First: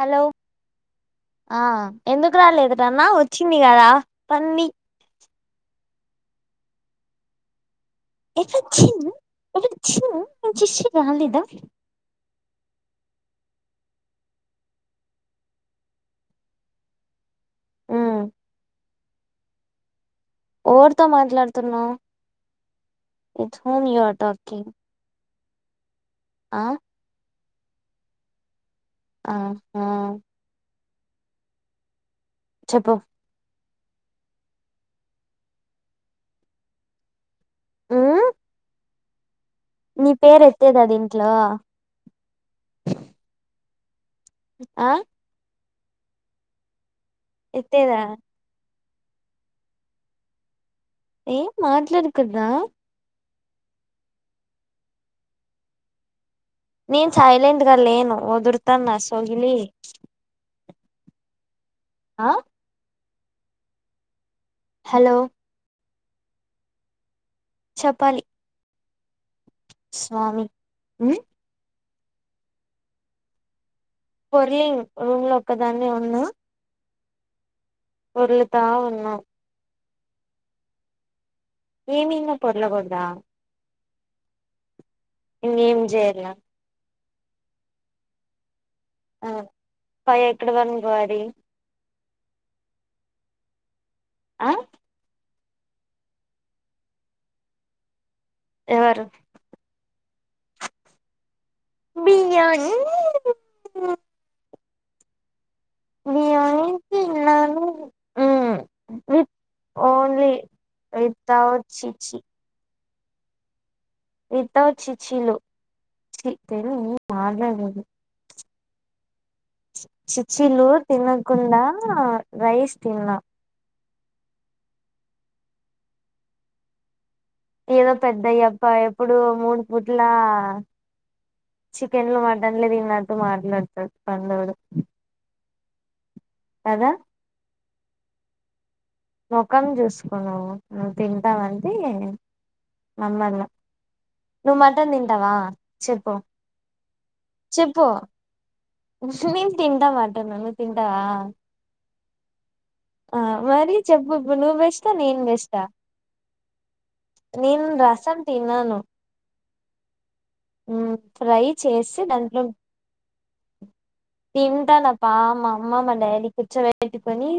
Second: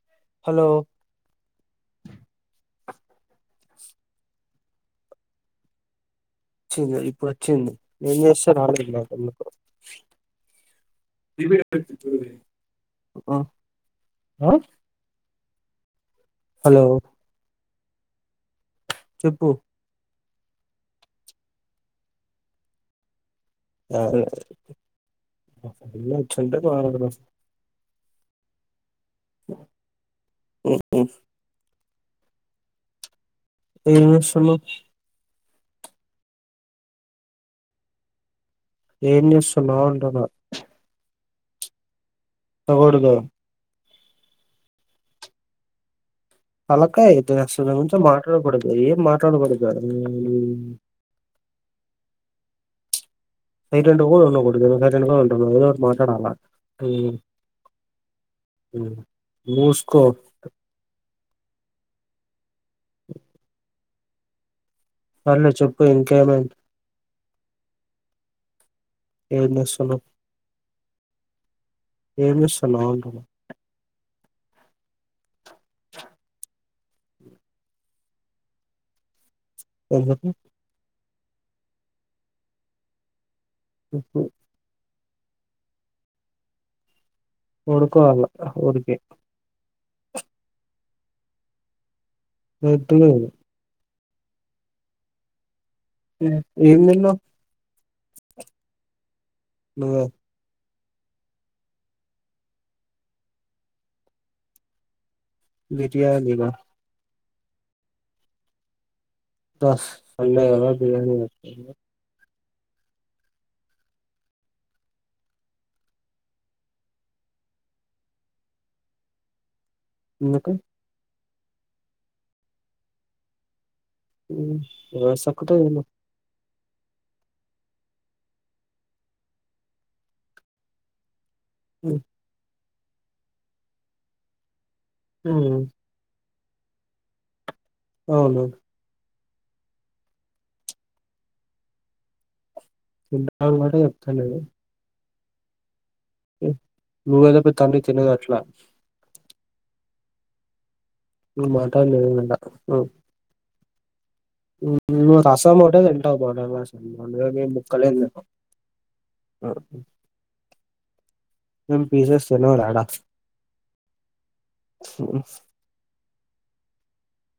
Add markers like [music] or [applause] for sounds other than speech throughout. Hello ఆ ఎందుకు రాలాలేదూరాన వచ్చి ప కాదా పంది చుపురి వచ్చింది ఏం చేస్తున్నారు ఎప్పుడొచ్చింది ఎప్పుడొచ్చింది నేను చేసి రాలేదా ఆ ఆ హలో ఉమ్ చెప్పు ఓవరితో మాట్లాడుతున్నావు it home you are talking a వచ్చంటే ఆ బగర్ ఆహా ఫ్ చెప్పు ఏం చేస్తున్నావ్ ఉ ఏది తిస్ నీ పేరు ఎత్తేది అది ఇంట్లో ఎత్తకూడదు ఆ [unintelligible] ఎత్తేదా మాట్లాడకడదు ఏం మాట్లాడకడదు ఏం మాట్లాడు కూడద సైలెంట్ కూడా వుండుకుడదు [unintelligible] కూడా ఏదోటి మాలాడాల నన్ సైలెంట్ గలేను ఓదుర్తాన్నా ఉమ్. సోగిలి మూసుకో ఆ హలో సర్లే చెప్పు ఇంకా ఏమైన చెప్పాలి ఏం చేస్తున్నావ్ స్వామి ఏంచేస్తవ్ అంటున్న పొర్లింగ్ రూమ్ లో ఒకదాన్నే ఉన్నా పొర్లుతా ఉన్న ఎందుకు ఏమి [unintelligible] పొర్ల కుడద ఉహు ఇంగ ఏం చేయల పడుకొల [unintelligible] [unintelligible] పొయ్యి ఎక్కడ పడుకోవాలి [unintelligible] ఆ ఎం ఎం తిన్నవ్ ఎవరు నువ్వే బిర్యానీ బిర్యాని న బియ్యాన్ని తిన్నాను మ్ విత్ ఓన్లీ [unintelligible] బిర్యానీ వితౌట్ చిచి వితౌట్ చిచీలు [unintelligible] ఎందుకు చిప్సిల్లు తినకుండా రైస్ తిన్న రైస్ ఒక్కటే తిను ఏదో పెద్దయ్య ఈ యప్ప ఎప్పుడు మూడు పూట్ల ఉమ్, చికెన్లు మటన్లు దీన్నటు మాట్లాడతాడు పందోడు హు కదా అవును ముఖం చూసుకో నువ్వు నువ్వు తింటవు అంటే నమ్మల తింటాను కాబట్టి చెప్తాలేను నువ్వు మటన్ తింటావా చెప్పు నువ్వేదో పెద్ద అన్ని చెప్పు తినదు అట్లా [unintelligible] తింటా మటన్ [unintelligible] నువ్ మాట్లాడ [unintelligible] ఆ మరి చెప్పు చెప్పు నువ్వు బెస్ట నువ్వు నేను బెస్ట రసం ఒకటే తింటావు మటన్ రసం మేము నేను ముక్కలేం రసం తినం తినను ఉమ్, ఫ్రై మేము చేసి పీసెస్ దాంట్లో తినం యాడ తింటాను అప్ప మా అమ్మ మా డాడీ కూర్చోబెట్టుకొని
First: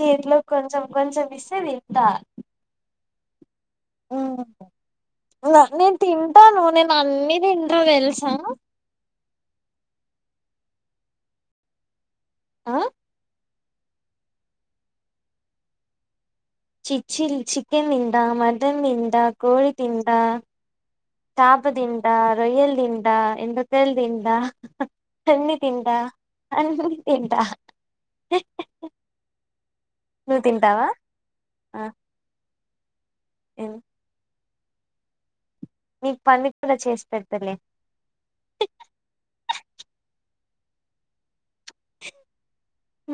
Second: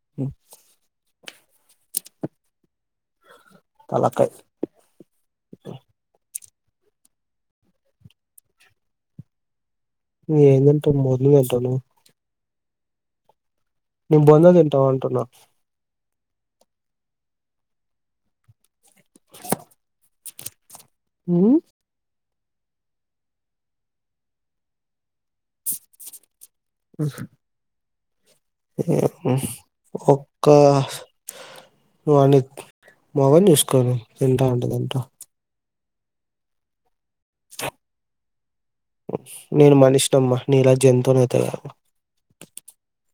చేతిలో కొంచెం కొంచెం తినిపిస్తే తింటా తలకాయ్ ఉమ్ లా నేన్ తిన్ టాను నేను అన్ని తింటాను తెలుసా ఏం తింటావ్ మోర్లి అసలు ఆ ని బొంద తింటావంటున్నా చిచ్చి ల్ చికెన్ తింటా మట్టన్ తింటా కోడి తింటా ఉమ్, చాప దింటా రొయ్యల్ దింట ఎండకాయల్ తింట పంది తింటా అన్నీ తింటా నువ్వు ఒక్క తింటావా ఆ వాని మగం చూసుకోని తింట ఉంటదంటా నీకు పంది కూరా చేసి పెడతలే నేను మనిషి నమ్మా నీలా జంతువునైతే కాదు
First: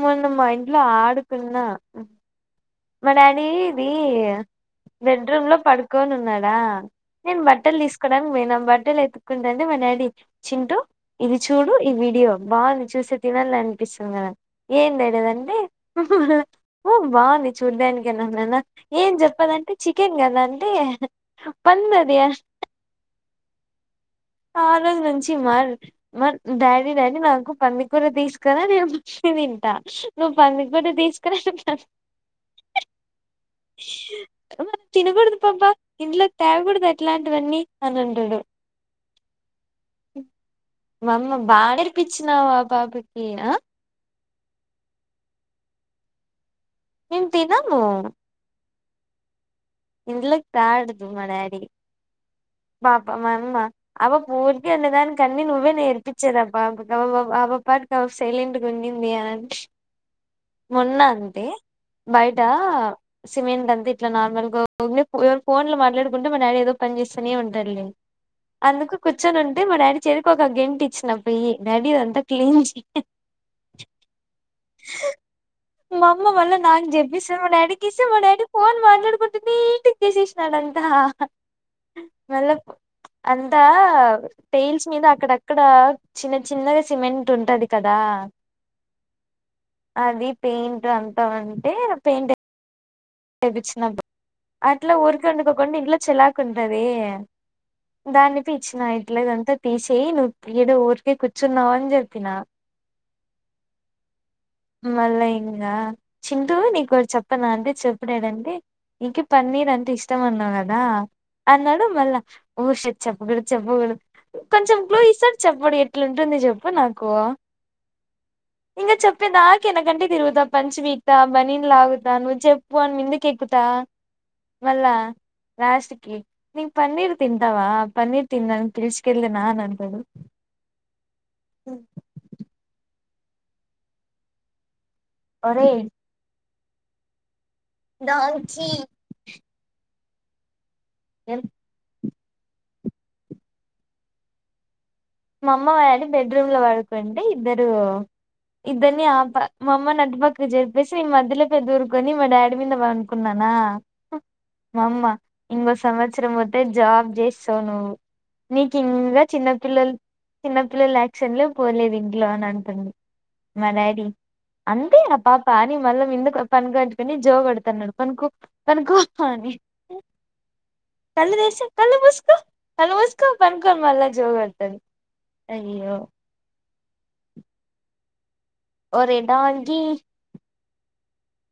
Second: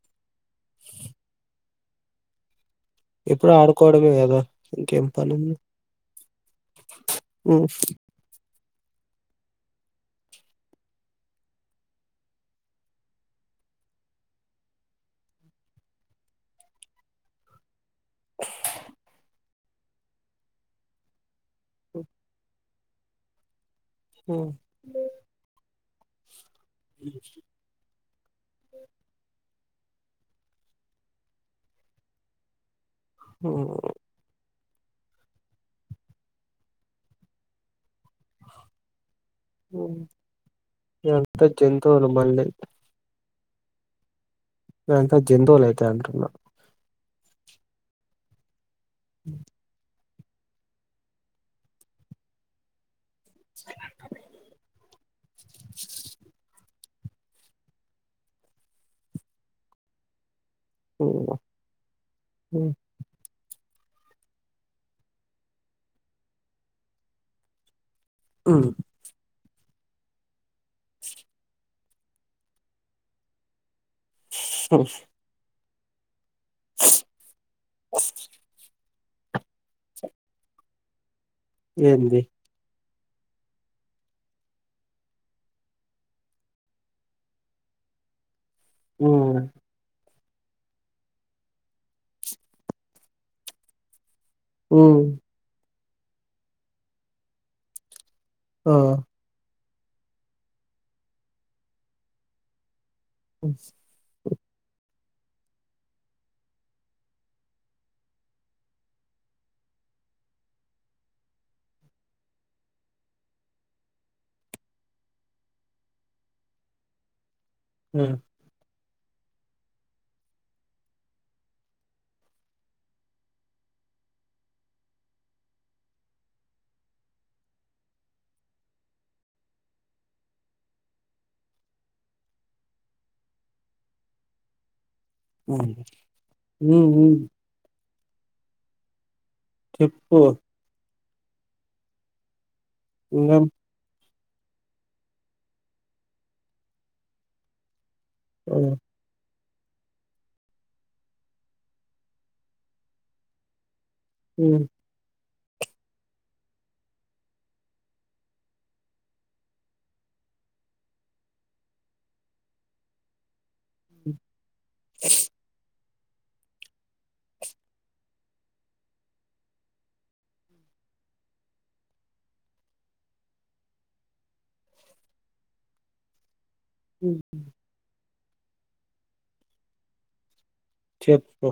మూన్న మా ఇంట్లో ఆడుకున్నా మా డాడీ ఎప్పుడు ఇది ఆడుకోవడమే కదా ఇంకేం బెడ్రూమ్ పనుంది లో పడుకోని ఉన్నాడా నేను బట్టలు తీసుకోడానికి బోయిన బట్ ఎతుకుంటాంటె మా డాడీ చింటూ ఇది చూడు ఈ వీడియో బాగుంది చూసే తినాలి అనిపిం కద ఏం డాడీ అదంటే ఉమ్ బాగుంది చూడ్డానికి అన్నాన ఏం చెప్పదన్ చికెన్ గద అంటె పందది ఆ రోజు నుంచి మర్ మర్ డాడీ డాడీ నాకు పంది కూడా తీసుకురా నేను ముచ్చి తింటా నువ్వు పంది కూర తీసుకునిరా ఓ తినకూడదు పాప ఇంట్లో కి తేకూడదు అట్లాంటివన్నీ అని అంటాడు మమ్మ మేమంతా బాగా జంతువులు మళ్ళీ నేర్పించినావ్ ఆ పాపకి ఆ నువ్ అయితే జంతువులు అయితే అంటున్నా మేము తినము అ ఇంలకి తాడు మా డాడీ పాపం మా అమ్మ అవ పూర్ అనే దానికి అన్నీ నువ్వే నేేర్పించేది అబ్బా ఆ పాప ఆ పాపపాటికి సైలెంట్క ఉన్నింది అని అన్ ట మొన్న ఉమ్, అంతే బయట ఉమ్, సిమెంట్ అంతే ఇట్లా నార్మల్గా ఎవరు ఫోన్ లో మాట్లాడుకుంటే మా డాడీ ఏదో పని చేేస్తానే ఉంటారు లే ఉమ్. అందుకు కూర్చొని ఉంటే మా డాడీ చెరికి ఒక గెంట్ ఇచ్చిన పోయి డాడీ ఇదంతా క్లీన్ చేయ్ మా అమ్మ మల్ళా నాకు జెప్పిస్తే మా డాడీకి ఇస్సే మా డాడీ ఫోన్ మాట్లాడు కున్ నీట్ గ చేసిష్నాడంతా ఏంది అంతా టైల్స్ మీద అక్కడక్కడ చిన్న చిన్నగా సిమెంట్ ఉంటది కదా ఆ ఉమ్ అది పెయింట్ అంతా అంటే పెయింట్ వేపిచ్చినా అట్లా ఉమ్, ఉరికా ఉండకోకుండా ఇంట్లొ చెలాకు ఉంటది దాన్ని ఆ, పిచ్చిన ఇట్ల ఇదంతా తీసేయి నువ్వు పీడ ఊరికే కూర్చున్నావ ని చెప్పిన అ మళ్ళ ఇంగా చింటూ నీకోటి చెప్పన అంటే చెప్ డాడీ అంటే నీకి పన్నీర్ అంటె ఇష్టం అన్నావు కదా అన్నాడు మళ్ళా ఓ షట్ చెప్పకూడదు చెప్పకూడదు కొంచెం క్లూ ఇస్తే చెప్పడు ఎట్లాంటుంది నువ్వు చెప్పు నాకు హ ఇంకా చెప్పేదాకా ఎనకంటే తిరుగుతా పంచ పీకుతా బనీన్ లాగుతాను చె పోన్ ఎందుకు ఎక్కుతా వళ్ళ రాలాస్ట్కి నంగ్ పన్నీర్ తింతవా పన్నీర్ తిందం తెల్సుకెల్ద నాన్ అంటడు అ ఒరేయ్ అ దావచ్చి ఏప్పు ఏం ఈగం మా అమ్మ వాడి బెడ్రూమ్ లో పడుకుంటే ఇద్దరు ఆ, ఇద్దరిని ఆప మా అమ్మ నటుపక్క జరపేసి ఈ మధ్యలో పెద్ద దొరుకుని మా డాడీ మీద పానుకున్నానా ఉమ్, మా అమ్మ ఇంకో సంవత్సరం వతే జాబ్ చేస్తావు నువ్వు నీకు ఇంకా చిన్నపిల్లలు చిన్నపిల్లలు ల్యాక్క్షన్లే పోలేదు ఇంట్లో అని అంటుంది మా డాడీ అంతేనా పాప అని మళ్ళీ మీందుకు పను కట్టుకుని జో కొడుతున్నాడు పనుకు పనుకోని కళ్ళ దేశ కళ్ళు ముస్కు కళ్ ముస్కు పంకొ మళ్ళ జోగడతది అయ్యో ఓహో ఓరెంటా వానికి చెప్పు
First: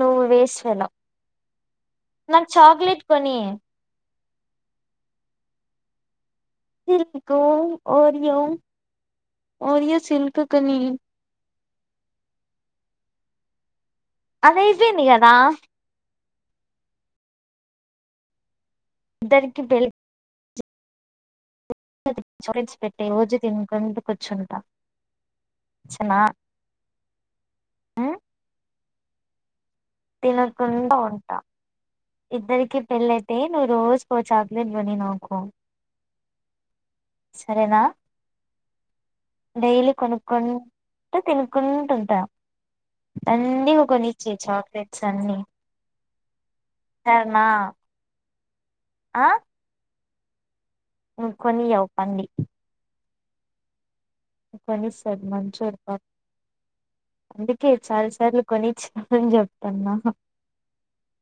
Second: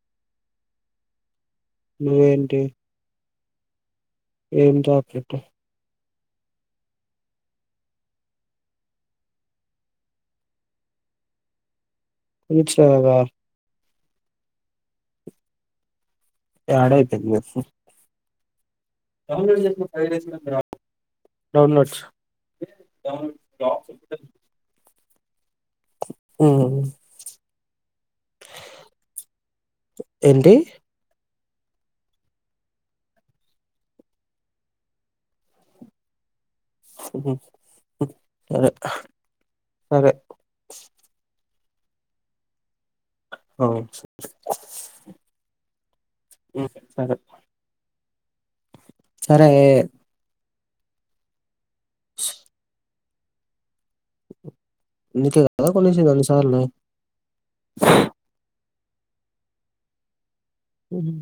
నువ్వు వేస్ట్ ఫెలో నాకు నువ్వేంటి చాక్లెట్ కొని ఏం చాక్లెట్ సల్కు ఓరియో ఓరియో సల్క్ కొని ఈట్డ్స్ ఎలాగా ఆది అయిపోయింది కదా యాడ అయిపోయింది చెప్పు ఇద్దరికి డౌన్లోడ్ [unintelligible] డౌన్లోడ్స్ చకెట్స్ పెట్టి రోజు తినుకంటకొచుంటా వచ్చిన ఉమ్ ఏంటి తినకుడా ఉంటా ఇద్దరికి పెళ్ళైతే నువ్వు రోజు పో చాక్లెట్ కోనేయి నాకు సరేనా అరే డైలీ కొనుకు తి కుంటుంటా ఆ అన్నీ ఒక నిచ్చి చాక్లెట్స్ అన్ని ఉమ్, సరే సరనా సరే ఏ నువ్వు కొనియ్యవు పంది కొనిస్తడు నీకే కదా మంచోడు పా కొనేసింది అన్నిసార్లు అందుకే చాలా సార్లు కొనిచ్ ఆహా నేను చెప్పనా మ్ హు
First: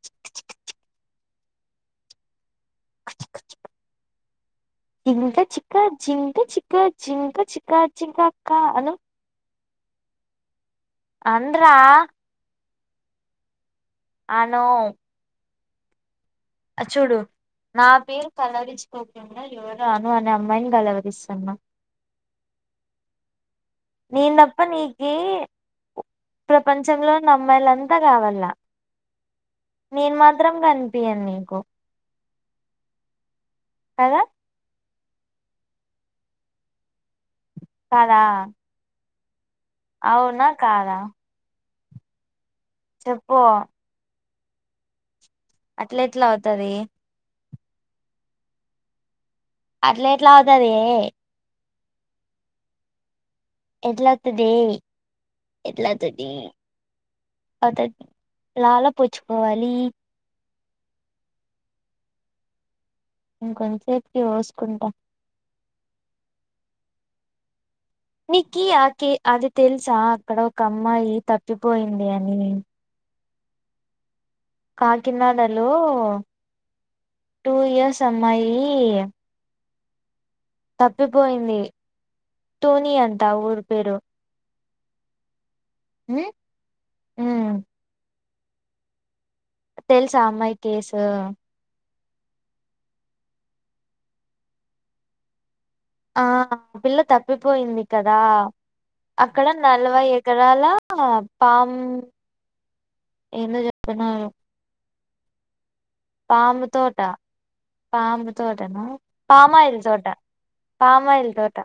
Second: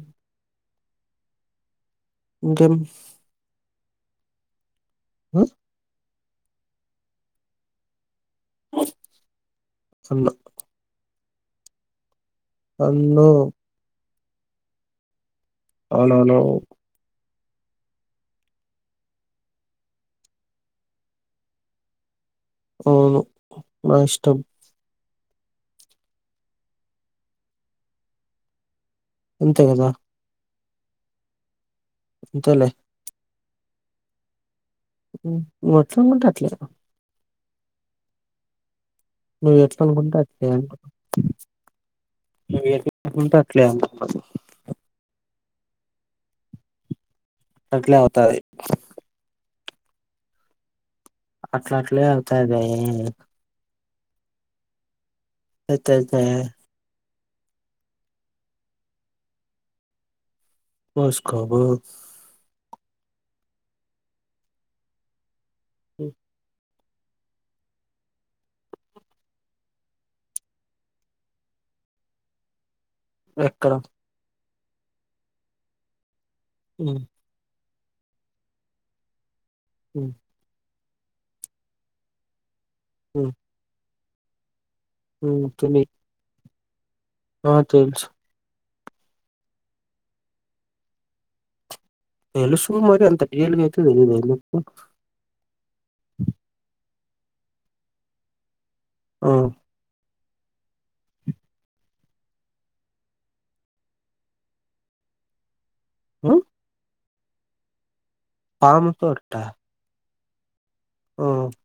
ఇకెం జింక చిక జింక చిక జింక చిక జికాక అను అన్న ఆండ్ర అన్ను అను అనను చూడు నా పేరు కలవరించుకోకుండా ఎవరో అను అనే అమ్మాయిని కలవరిస్తన్నావ్ అవును నా నేను ఇష్టం తప్ప నీకి ప్రపంచంలో ఉన్న అమ్మాయిలంతా కావాల అంతే గదా మాత్రం గనిపియ్యను నీకు అంతేలే కదా నువ్వెట్ల అనుకుంటే అట్లే రా కాదా నువ్వు ఎట్లా అనుకుంటే అవునా అట్లే అంటున్న కాదా నువ్వెట్ల అనుకుంటే చెప్పు అట్లే అంటున్న అట్ల ఎట్లా అవుతది అట్లే అవుతాది అట్లే ఎట్లా అవుతది అట్లా అట్లే అవుతాది బె ఎట్లావుతది అయితయితే ఎట్లావుతది అవుతది లాల పొచుకోవాలి పోసుకో బో నేను కొంతసేపుకి పోసుకుంటా ఉ నీకి ఆకే అది తెలుసా అక్కడ ఒక అమ్మాయి తప్పిపోయింది అని ఎక్కడ కాకినాడ లో మ్ టూ ఇయర్స్ అమ్మాయి మ్ తప్పిపోయింది తుని అంట ఆ ఊరి పేరు మ్ తుని ఉమ్ ఉమ్ ఆ తెలుసు తెలుసా ఆ అమ్మాయి కేసు తెలుసు మరి అంత డియల్ గా అయితే తెలీదు ఎందుకు ఆ ఆ పిల్ల తప్పిపోయింది కదా ఆ! అక్కడ నలభైఐ ఎకరాల పామ్ ఏందో చెప్తున్నారు హ్మ్. పాము తోట పాము తోటనా పాము తోటా? పామయిల్ తోట ఆ! పామయిల్ తోట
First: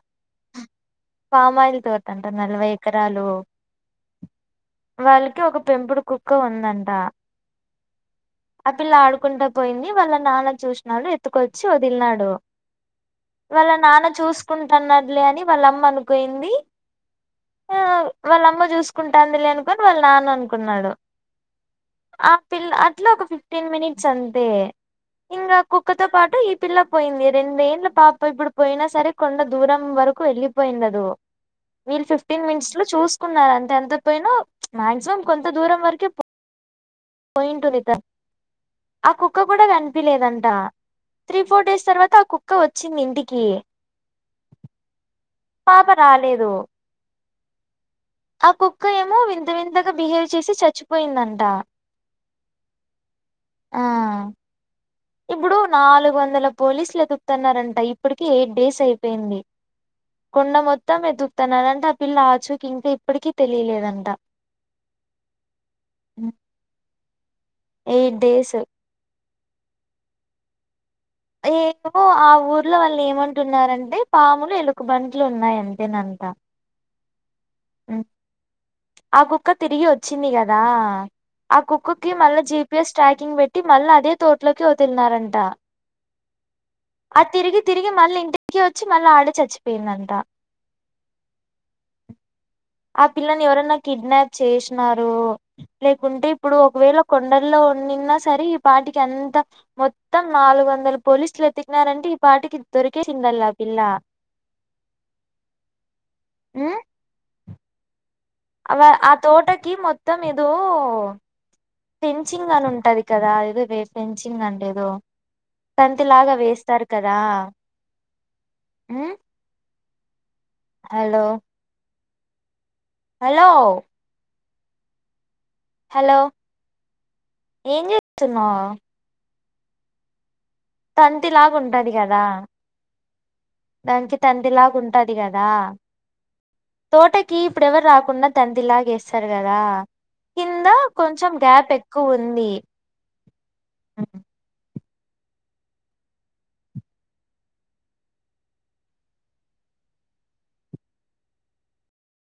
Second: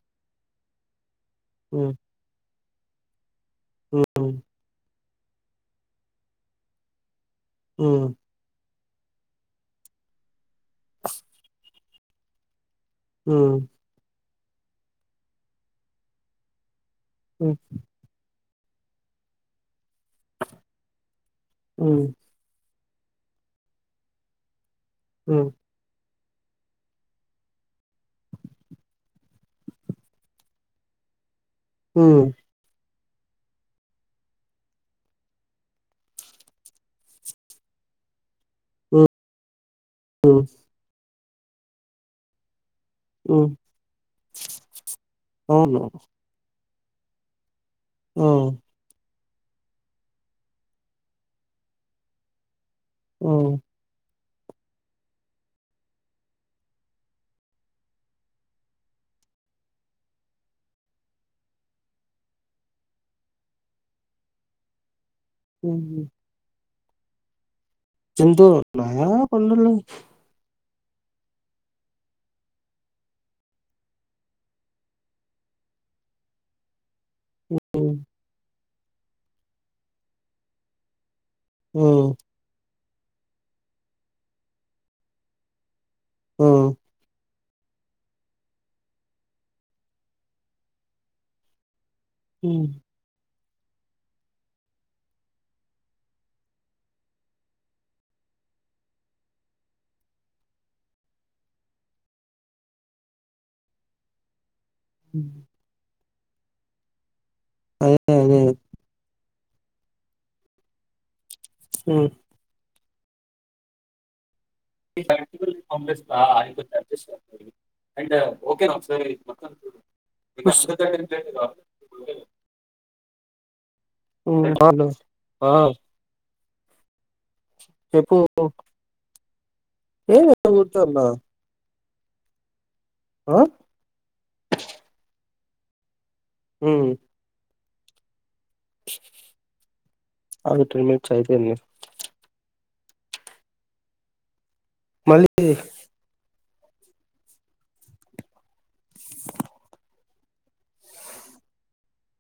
పామాయిల్ తోటంటా నలభై ఎకరాలు మ్ వాళ్ళకి ఒక పెంపుడు కుక్క ఉందంట ఆ ఆ పిల్ల ఆడుకుంటూ పోయింది వాళ్ళ నాన్న చూసినాడు ఎత్తుకొచ్చి వదిలినాడు హ్మ్. వాళ్ళ నాన్న చూసుకుంటున్నలే అని వాళ్ళ అమ్మ అనుకోయింది హ్ ఆ వాళ్ళ అమ్మ చూసుకుంటాందిలి అనుకుని వాళ్ళ నాన్న అనుకున్నాడు హ్మ్. ఆ పిల్ల ఇట్లా ఒక ఫిఫ్టీన్ మినిట్స్ అంతే హ్మ్. ఇంకా కుక్కతో పాటు ఈ పిల్ల పోయింది రెండేళ్ళ పాప ఇప్పుడు పోయినా సరే కొండ దూరం వరకు వెళ్ళలిపోయిండదు వీళ్ళు హ్మ్. ఫిఫ్టీన్ మినిట్స్లో చూ కున్నారు అంతే ఎంత పోయిన మాక్సిమం కొంత దూరం వరకే పోయింటుదట హ్మ్. ఆ కుక్క కూడా హ్మ్. కనిపిలేదంట త్రీ ఫోర్ డేస్ తర్వాత ఆ కుక్క వచ్చింది ఇంటికి హ్మ్. అవును. పాప రాలేదు ఆ కుక్క ఏమో వింత వింతగా బిహేవ్ చేసి చచ్చిపోయిందంట అ ఆ ఇప్పుడు నాలుగు వందల పోలీసులు ఎతుకుతున్నారంట ఇప్పటిక ఎయిట్ డేస్ అయిపోయింది కొండ మొత్తం ఎదుకుతున్నారంట ఆ పిల్ల ఆచూకి ఇంకా ఇప్పటికీ తెలియలేదంట హ హ్మ్ ఎయిట్ డేస్ చెంతోూరున్నాయా పండల ఏవో ఆ ఊర్లో వాళ్ళు ఏమంటున్నారంటే పాములు ఎలుగా బంటులు ఉన్నాయి అంతేనందు ంట హ్మ్. ఆ కుక్క తిరిగి వచ్చింది కదా ఆ కుక్కకి మళ్ళా జీపీఎస్ ట్రాకింగ్ పెట్టి మళ్ళీ అదే తోట్లోకి వతులిన్నారంట ఆ! తిరిగి తిరిగి మళ్ళీ ఇంటికి వచ్చి మళ్ళీ ఆడ చచ్చిపోయిందంట హ్మ్ ఆ పిల్లని ఎవరన్నా కిడ్నాప్ చేసినరో లేకుంటే ఇప్పుడు ఒకవేళ కొండల్లో ఉ సరే ఈ పాటికి అంత మొత్తం నాలుగు వందలు పోలీసులు ఎతికినారంటే ఈ పాటికి దొరికే చెంద గ పిల్ల హ్ ఆ అ ఆదేలే అవ తోటకి మొత్తం ఇదో హ్మ్. పెంచింగ్ అని ఉంట ఉట్టది కదా ఏదో పెంచింగ్ అంట ఏదో బంతి లాగా వేస్తారు కదా అండ్ ఓకే నాక్ర్ హ్మ్ మొత్తం హలో [unintelligible] హలో ఏం కార్లు హలో ఏం చేస్తున్నావ్ ఎంలే కూర్చునా తంతిలాగా ఉంటది కదా దానికి తందిలాగా ఉంటది కదా హ్మ్. తోటకి ఇప్పుడెవరు రాకుండా తందిరిలాగ వేస్తారు కదా ఆగు కింద మినిట్స్ కొంచెం అయిపోయింది. గ్యాప్ ఎక్కువ ఉంది ఆ మళ్ళీ